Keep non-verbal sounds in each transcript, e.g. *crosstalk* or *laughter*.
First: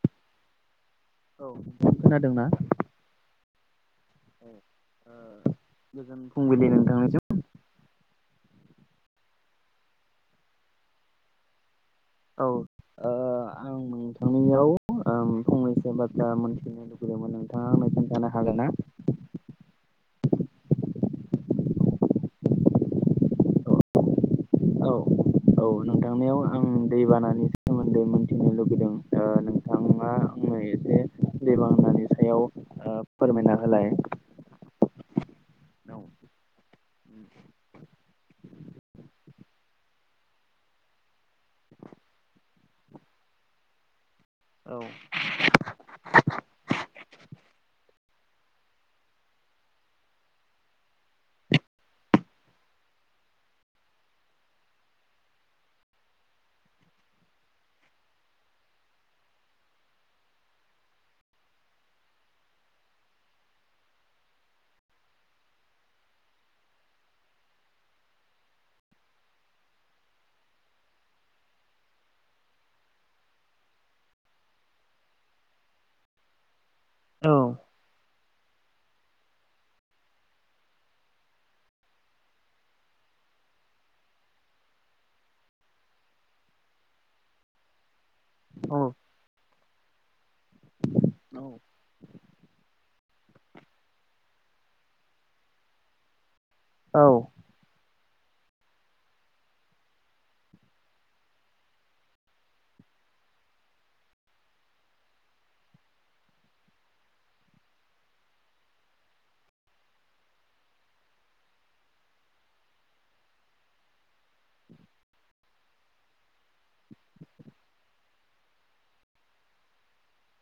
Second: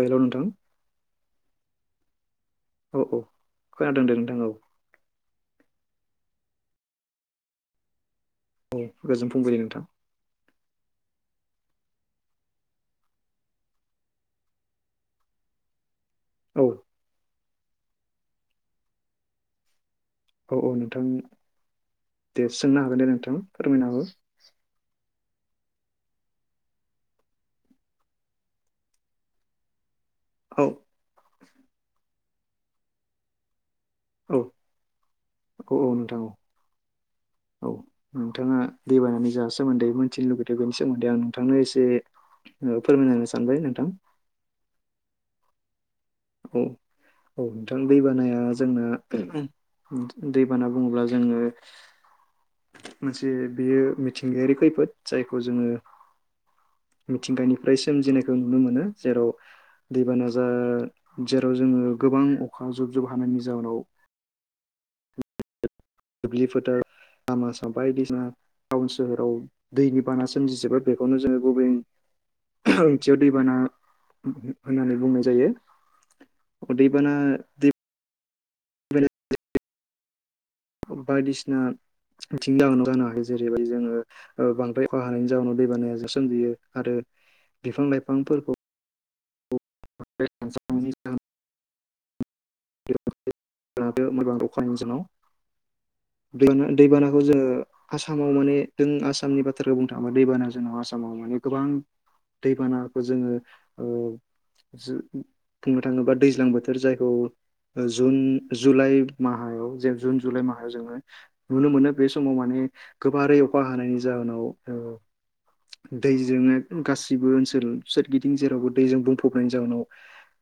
हेल नोंथां औ नोंथां खोनादोंना औ औ खोनादों दे नोंथां औ ए गोजोन फुंबिलि नोंथांनिसम औ गोजोन फुंबिलि नोंथां औ ओ आं नोंथांनियावं ओम फंनैसो सोर बाथ्रा औ मिथिनो लुबैदोंमोन नोंथाङा आंनो खोनन्थानो हागोन ना औ औ नोंथां दे सोंनो हागोन दे नोंथां फोरमायनो हागौ औ औ नोंथांनियाव आं दै बानानि दै मोनथिनो लुबैदों ओ नोंथां हाय आंनो औ एसे दै बानानि सायाव ओ फोरमायना होलाय औ औ औ औ नोंथां औ औ नोंथाङा दैबानानि जा सोमोन्दै मिथिनो लुुबैदों बेनि सोमोन्दै आं नोंथांनो एसे फोरमायनो सानबाय नोंथां। औ। औ औ नोंथां दैबानाया जोंना उहु दैबाना बुङोब्ला जोङो मोनसे बेयो मिथिंगायारि खैफोद जायखौ जोङो। मिथिंगानिफ्राय सोमजिनायखौ नुनो मोनो जेराव दैबाना जा। जेराव जोङो गोबां अखा जुब जुब हानायनि जाउनाव। दुब्लि फुटार लामा साम बायदिसिना टाउन सोहोराव दैनि बाना सोमजिजोबो बेखौनो जोङो गुबैय ओंथियाव दैबाना होननानै बुंनाय जायो। दै बाना दिप बायदिसिना बिथिंनि जाहोनाव जानो हायो जेरैबायदि जोङो बांद्राय खा हानायनि जाहोनाव दैबानायाजों सोमजियो आरो। बिफां लाइफांफोरखौ औ *inaudible* *inaudible* दै औ दैबानाखौ जोङो आसामाव माने जों आसामनि बाथ्राखौ बुंनो थाङोबा दैबाना जोंनाव आसामाव माने गोबां। दैबानाखौ जोङो ओ। बुंनो थाङोबा दैज्लां बोथोर जायखौ जुन जुलाइ माहायाव जे जुन जुलाइ माहायाव जोङो नुनो मोनो बे समाव माने गोबारै अखा हानायनि जाहोनाव। दैजों गासिबो ओनसोल सोरगिदिं जेरावबो दैजों बुंफ प्रब्लेनि जउनाव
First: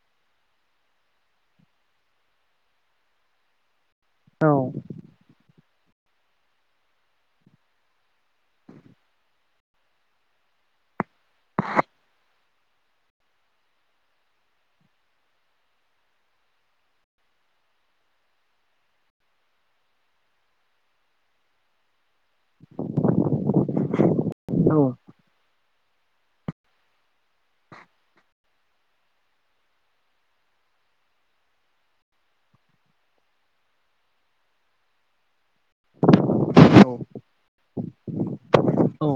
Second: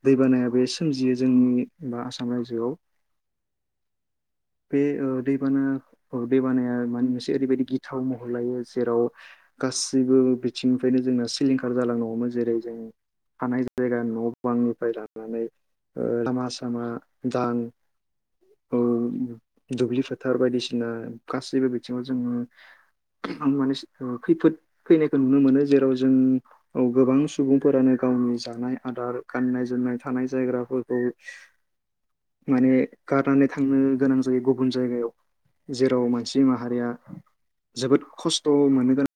दैबानायाब बे सोमजियो जोंनि बा आसाम रायजोआव। बे ओ दै बाना दै बानाया मोनसे ओरैबायदि गिथाव महर लायो जेराव गाससिबो बिथिंनिफ्रायनो। जोंना सिलिंखार जालांनो होन जेरै जों हानाय जायगा न' बांनिफ्राय लानानै लामा सामा दां औ दुब्लि फोथार बायदिसिना गासैबो बिथिङाव जोङो आं माने खैफोद फैनायखौ नुनो मोनो जेराव जों गोबां सुबुंफोरानो गावनि जानाय आदार गाननाय जोमनाय थानाय जायगाफोरखौ। माने गारनानै थांनो गोनां जायो गुबुन जायगायाव। जेराव मानसि माहारिया जोबोद खस्थ' मोननो गोनां।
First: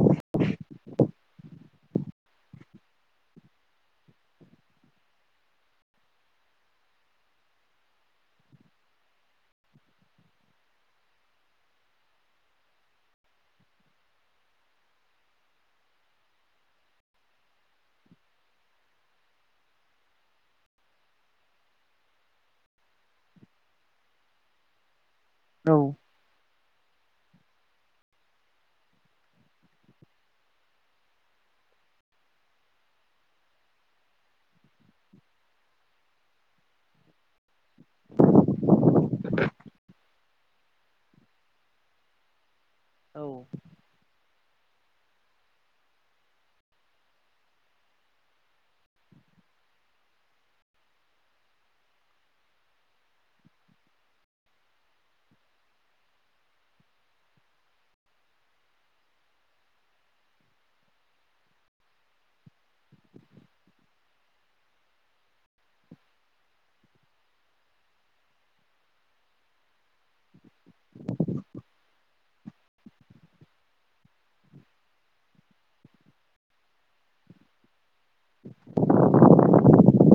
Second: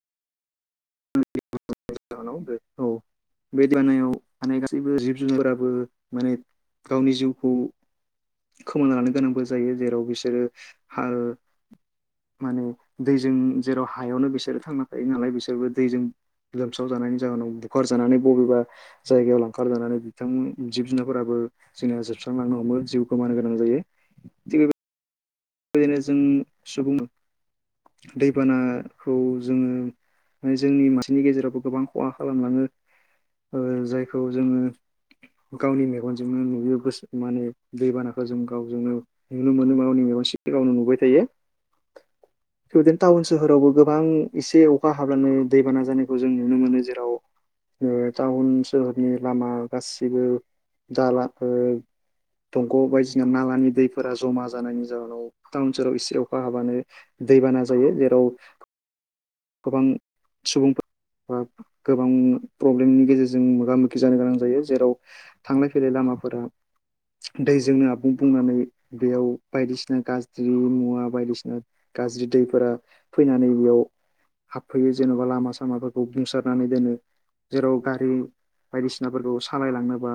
जाहोनाव बे औ *inaudible* बे दै बानायाव थानायानाय गासैबो जिब जुनारफोराबो माने गावनि जिउखौ खोमोनना लानो गोनांबो जायो जेराव बिसोरो हाल माने दैजों जेराव हायावनो बिसोरो थांना थायो नालाय बिसोरबो दैजों लोमसाव जानायनि जाहोनाव बुखारजानानै बबेबा जायगायाव लांखार जानानै बिथां जिब जुनार फोराबो जोंना जोबस्रांलांनो हमो जिउखौमनो गोनां जायो, थिग बा औ बेबायदिनो जों सुबुं दैबानाखौ जोङो जोंनि मानसिनि गेजेरावबो गोबां खहा खालामलाङो जायखौ जोङो गावनि मेगनजोंनो नुयो गोसो माने दैबानाखौ जों गावजोंनो नुनो मोनो गावनि मेगन सि गावनो नुबाय थायो *inaudible* थिदिनो टाउन सोहोरावबो गोबां एसे अखा हाब्लानो दैबाना जानायखौ जों नुनो मोनो जेराव ओ टाउन सोहोरनि लामा गासिबो दला ओ दंग बायदिसिना नालानि दैफोरा जमा जानायनि जाहोनाव टाउन सहाव इसे अखा हाबानो दैबाना जायो जेराव गोबां सुबुंफो गोबां प्रब्लेमनि गेजेरजों मोगा मोगि जानो गोनां जायो जेराव थांलाय फैलाय लामा फोरा दैजोंनो आबुं बुंनानै बेयाव बायदिसिना गाज्रि मुवा बायदिसिना गाज्रि दै फोरा फैनानै बेयाव हाबफैयो जेनबा लामा सामाफोरखौ बुंसारनानै दोनो जेराव हारि बायदिसिनाफोरखौ सालायलांनोबा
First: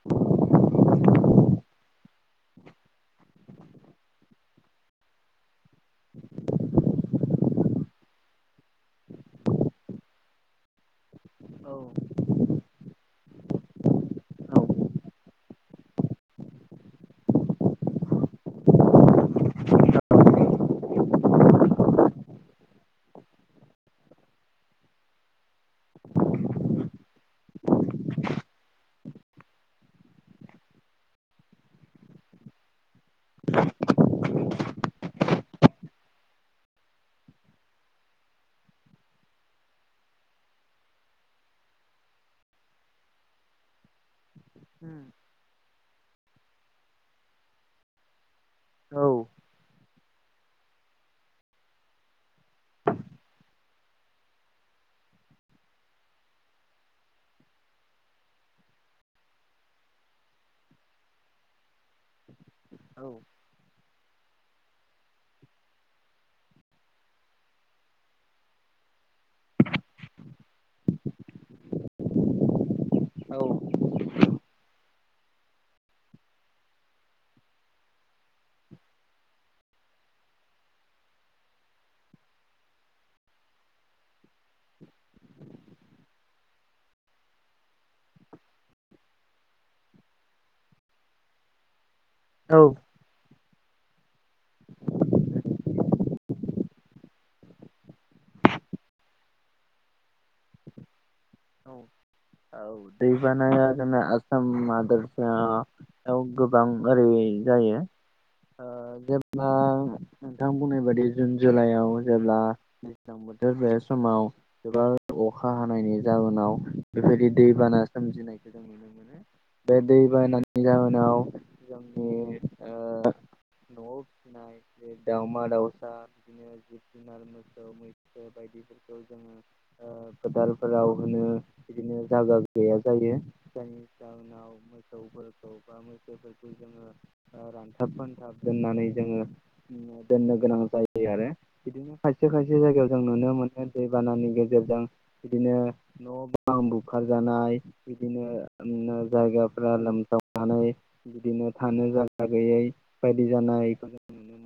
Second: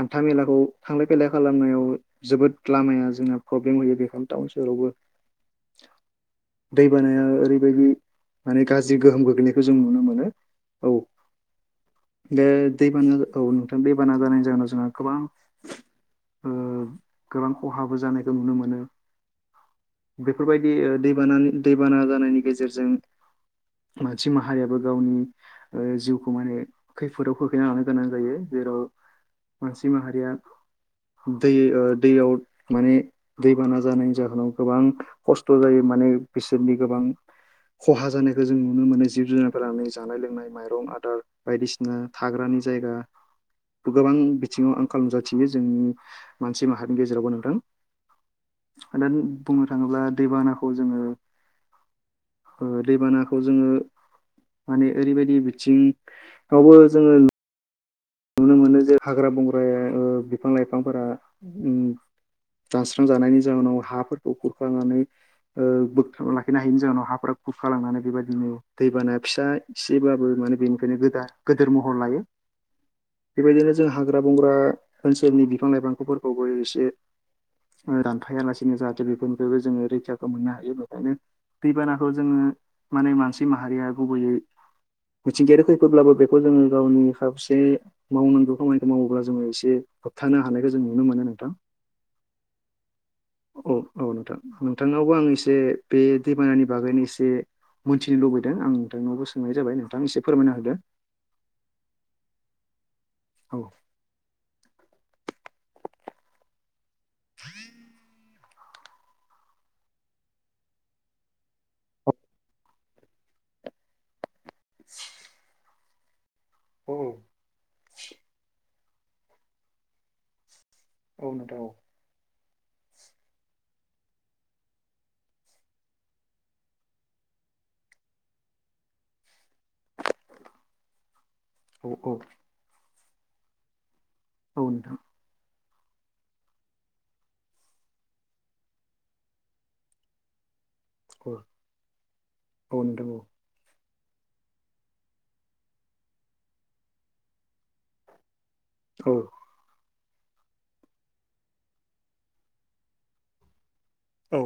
हान्था मेलाखौ थांलाय फैलाय खालामनायाव जोबोद ला लामाया जोंना प्रब्लेम होयो बेफां टाउन सहरावबो *inaudible* दै बानाया ओरैबायदि माने गाज्रि गोहोम गोग्लैनायखौ जों नुनो मोनो औ, बे दैबाना औ नोंथां दैबाना जानायनि औ जाहोनाव जोंहा गोबां गोबां खहाबो जानायखौ नुनो मोनो बेफोरबायदि दैबान दैबाना जानायनि गेजेरजों *inaudible* मानसि माहारियाबो गावनि जिउखौ माने खैफोदाव खोखैना लानो गोनां जायो जेराव मानसि माहारिया दै दैयाव माने दैबाना जानायनि जाहोनाव गोबां खस्थ जायोमो माने बिसोरनि गोबां *inaudible* खहा जानायखौ जों नुनो मोनो जिब जुनारफोरानो जानाय लोंनाय माइरं आदार बायदिसिना थाग्रानि जायगा *inaudible* गोबां बिथिङाव औ आंखाल नुजाथियो जोंनि मानसि माहारिनि गेजेरावबो नोंथां औ हादाननि बुंनो थाङोब्ला दैबानाखौ जोङो दैबानाखौ जोङो माने ओरैबायदि बिथिंयाबो जोंङो नुनो मोनो जे हाग्रा बंग्राया बिफां लाइफांफोरा दानस्रां औ जानायनि जाउोनाव हाफोरखौ खुरखानानै बोगथाबना लाखिनो हायिनि जाहोनाव हाफोरा खुरखा लांनानै बेबायदिनो दैबाना फिसा एसेबाबो मोनो बेनिफ्रायनो गोदा गेदेर महर लायो बेबायदिनो औ जों हाग्रा बंग्रा ओनसोलनि बिफां लाइफांखौफोरखौबो एसे दानफायालासिनो जाहाथे बेफोरनिफ्रायबो जोङो रैखाखौ मोननो हायो बेखायनो दैबानाखौ जोङो माने मानसि माहारिया गुबैयै मिथिंगायारि खोयफोद ब्लाबो बेखौ जोङो गावनि हि ज मावनांगौ खामानिखौ मावोब्ला जोङो एसे होबथानो हानायखौ जों नुनो मोनो नोंथां औ औ औ नोंथां नोंथांनावबो आं एसे बे दैबानानि बागैनो एसे मोनथिनो लुबैदों आं नोंथांनावबो सोंनाय जाबाय नोंथां एसे फोरमायना होदो *inaudible* औ औ दैबानाया जोंना आसम हादरसा औ गोबां ओरैयै जायो ओ जेब्ला नोंथां बुंनाय बायदि जुन जुलाइआव जेब्ला दैज्लां बोथोर बे समाव गोबां अखा हानायनि जाहोनाव औ बेबायदि दैबाना सोमजिनायखौ जों नुनो *inaudible* बे दै बानि जाहोनाव औ नोंथां जोंनि ओ नआव फिसिनाय बे दावमा दाउसा बिदिनो जिब जुनार मोसौ मैसो बायदिफोरखौ जोङो फोदालफोराव बोनो औ बिदिनो औ जागा गैया जायो जायनि जाहोनाव औ मोसौफोरखौ बा मोसौफोरखौ जोङो आ रानथाब फानथाब दोननानै जोङो दोन्नो गोनां जायो दै आरो बिदिनो खायसे खायसे औ जायगायाव जों नोंथां नुनो मोनो दैबानानि गेजेरजों बिदिनो न बां बुखार जानाय बिदिनो ओ औ जायगाफ्रा लोमसाव नानै बिदिनो थानो जायगा गैयै बायदि जानाय ख औ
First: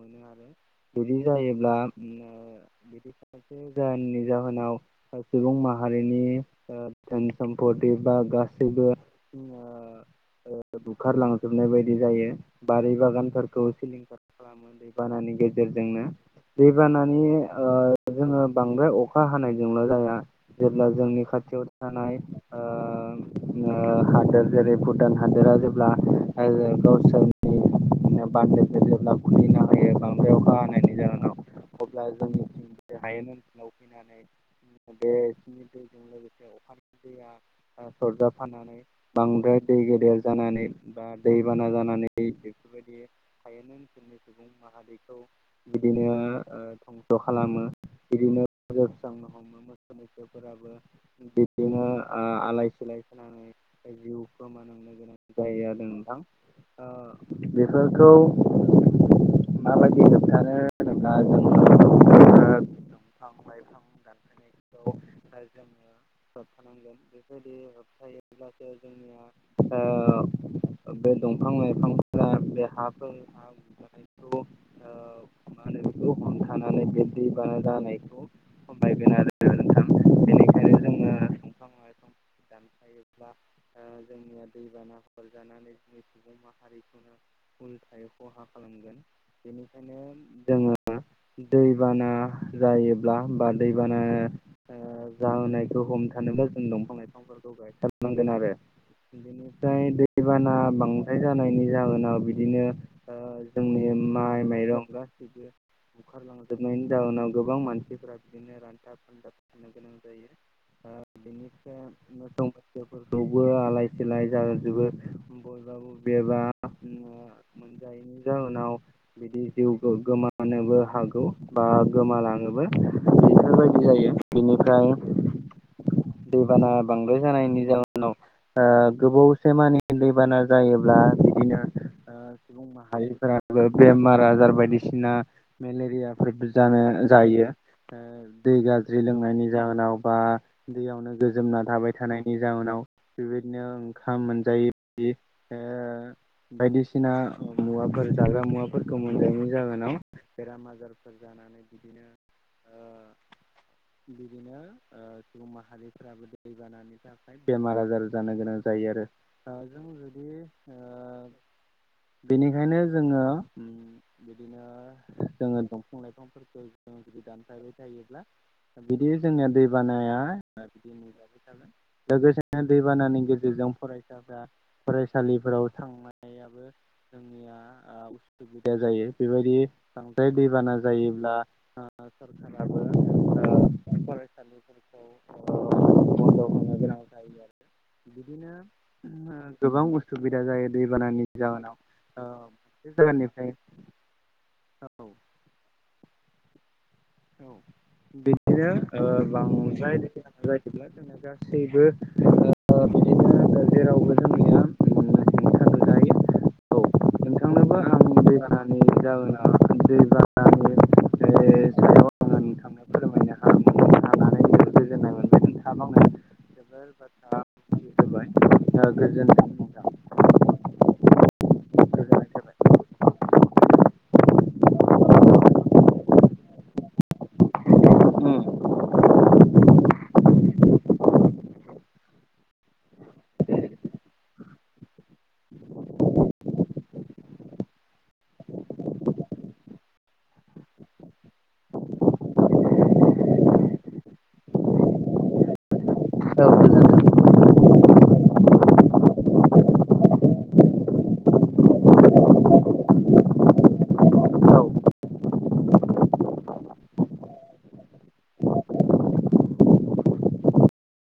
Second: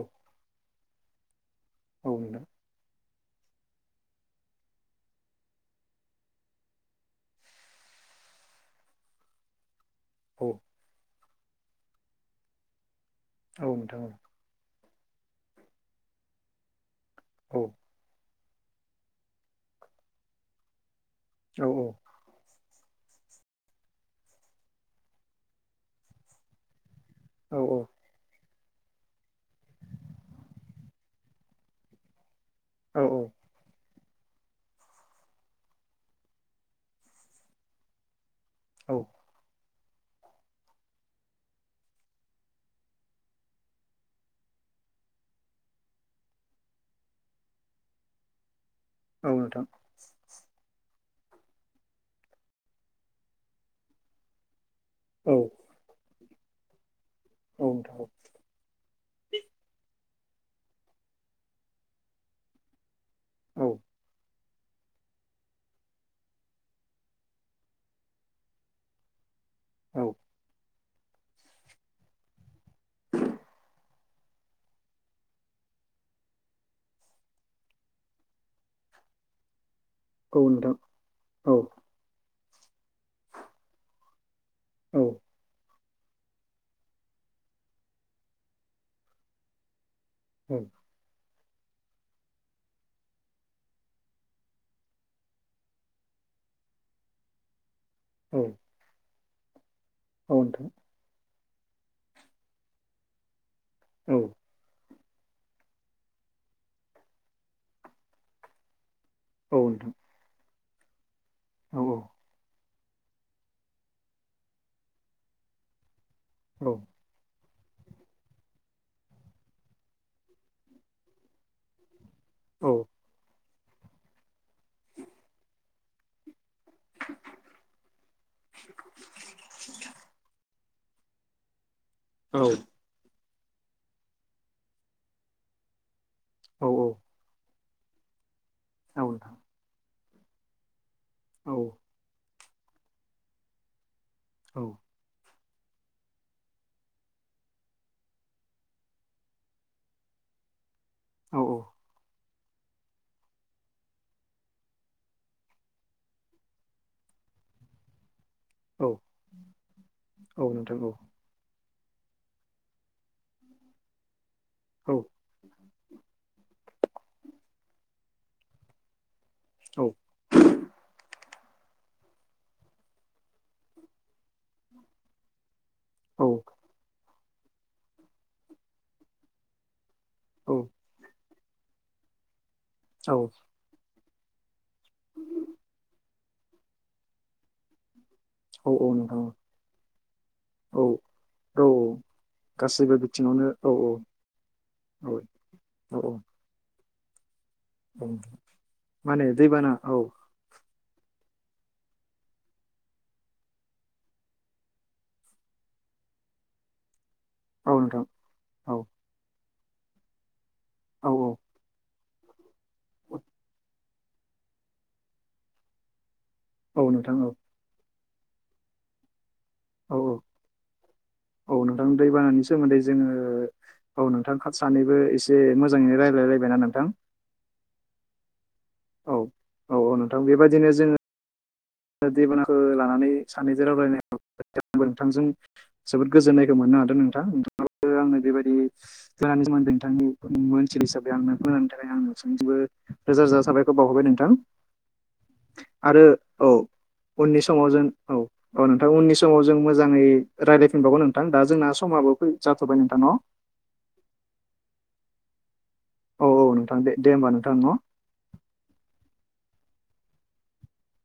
बिदि जायोब्ला नोंथां ओो बिदि ससे जाहोननि जाहोनाव ह सुबुं माहारिनि ओ धेन सम्पति बा गासैबो ङो औ ओ बुखारलांजोबनाय बायदि जायो बारि बागानफोरखौ औ नोंथां औ सिलिंखार खालामो दै बानानि गेजेरजोंनो दै बानानि ओ जोङो बांद्राय अखा हानायजोंल जाया जेब्ला जोंनि औ नोंथां खाथियाव थानाय ओ ङो हादोर जेरै भुटान हादोरा जेब्ला औ गावसोरनि औ नो बानडो जे जेब्ला खुलिना होयो बांद्राय अखा हानायायनि जाहोनाव अब्ला जोंनि *inaudible* हायेन ओनसोलाव फैनानै *inaudible* बेनि दैजों *inaudible* लोगो *inaudible* अखानि दैया ओ सरजा फाननानै औ बांद्राय दै गेदेर जानानै बा दैबाना जानानै बेफोरबायदि हायनि ओनसोलनि सुबुं माहारिखौ बिदिनो धंस खालामो बिदिनो *inaudible* बजोरस्रांनो औ हमो नोंथां औ नोंथां औ नोंथां मोसौ मैसोफोराबो बिदिनो आलाय सिलाय होनानै जिउ खोमानो होनो गोनां औ जायो आरो नोंथां ओ बेफोरखौ माबादि होबथानो होनोब्ला जोङो *inaudible* बिफां लाइफां दानफायनायखौ ओ जोङो होबथानांगोन बेबायदि होबथायोब्लासो जोंनिया ओ ओ बे दंफां लाइफांफोरा बे हाफोर हा गुजानायखौ ओ मा होनो बेखौ हमथानानै बे दैबाना जानायखौ खमायगोन आरो नोंथां औ नोंथां बेनिखायनो जोङो औ दंफां लाइफां दानफायोब्ला जोंनिया दैबाना औ हरजानानै सुबुं माहारिखौनो उल थायोै खहा खालामगोन बेनिखायनो जोङो दैबाना जायोब्ला बा दैबाना ओ जाहोनाय खौ हमथानोनो जों दंफां लाइफांफोरखौ गायथारनांगोन औ आरो बिदिनो जाय औ दैबाना नोंथां बांद्राय जानायनि जाहोनाव बिदिनो ओ जोंनि औ माइ माइरंबो गा- *inaudible* बुखारलांजोबनायनि जाउनाव गोबां मानसिफोरा बिदिनो रानथाब *inaudible* औ गोनां नोंथां जायो आ बिनिफ्रा औ मोसौ फोरखौबो आलाय सिलाय जाहोजोबो बयबाबो बेबा औ मोनजायैनि जाहोनाव बिदि जिउ गो गोमानोबो हागौ बा गोमालाङोबो बेफोरबायदि जायो बिनिफ्राय दैबाना बांद्राय जानायनि जाहोनाव गोबावसे मानि दैबाना जायोब्ला बिदिनो ओ औ सुबुं माहारिफोरा बेमार आजार बायदिसिना मेलेरियाफोरबो औ जानो जायो। दै गाज्रि औ नोंथां लोंनायनि जाहोनाव बा दैयावनो औ गोजोमना थाबाय थानायनि निनि जउोनाव बेबायदिनो ओंखाम औ मोनजायो बि बायदिसिना मुवाफोर जाग्रा मुवाफोरखौ मोनायनायनि जाहोनाव बेमार माजार फोर औ जानानै बिदिनो बिदिनो सुबुं माहारिफ्राबो दैबानानि थाखाय बेमार आजार जानो गोनां औ जायो आरो जों जुदि औ नोंथां औ बेनिखायनो जोङो बिदिनो औ जोङो दंफां लाइफांफोरखौ जु दानफाबाय थायोब्ला बिदि जोंनिया औ दैबानाया बि थोन लोगोसेनो दैबानानि गेजेरजों फरायसाफ्रा फरायसालिफोराव औ थांनायाबो जोंनिया उसुबिदा जायो बेबायदि बांद्राय दैबाना जायोब्ला सरखाराबो ओ फरायसालिफोरखौ बन्द' होनो गोनां जायो आरो। बिदिनो औ जोंहा नोंथां औ गोबां उसुबिदा जायो औ दैबानानि औ जाहोनाव ओ बे गासैबो बिथिङावनो जायगानिफ्राय औ औ औ औ औ। औ औ बिदिनो माने दैबाना बांद्राय औ दैबाना जाब्ला जोंना गासैबो बिदिनो जेरावबो जों निया नो हायो औ। औ नोंथांनोबो आं नोंथां दैबानि जाहोनाव दैबानि औ औ। फोरमायनो हानानै गोजोननाय मोनबाय। जोबोर औ बाथ्रा नोंथां औ मिथि होबाय गोजोननाय थाबाय। औ औ। नोंथां दै गोजोननाय बानानि थाबाय। सोमोन्दै जोङो औ नोंथां खाथ सानैबो एसे मोजाङैनो रायज्लाय लायबायना नोंथां? औ औ औ औ नोंथां बेबायदिनो जोङो दै- दैबनाखौ लानानै सानैजों रायलायनायाव आंबो नोंथांजों जोबोद गोजोन्नायखौ मोननो हादों नोंथां नोंथां। आंनो बेबायदि खानि सोमोन्दै नोंथांनि मानसि हिसाबै आंनो खोनानो थाखाय आं नोंनिबो रोजा रोजा साबायखौ बावहरबाय नोंथां आरो औ गोजोनथों। उननि समाव जों औ औ नोंथां उननि समाव जों मोजाङै रायज्लायफिनबावगोन नोंथां दा जोंना समाबो जाथ'बाय नोंथां न औ। औ औ नोंथां दे दे होमबा नोंथां न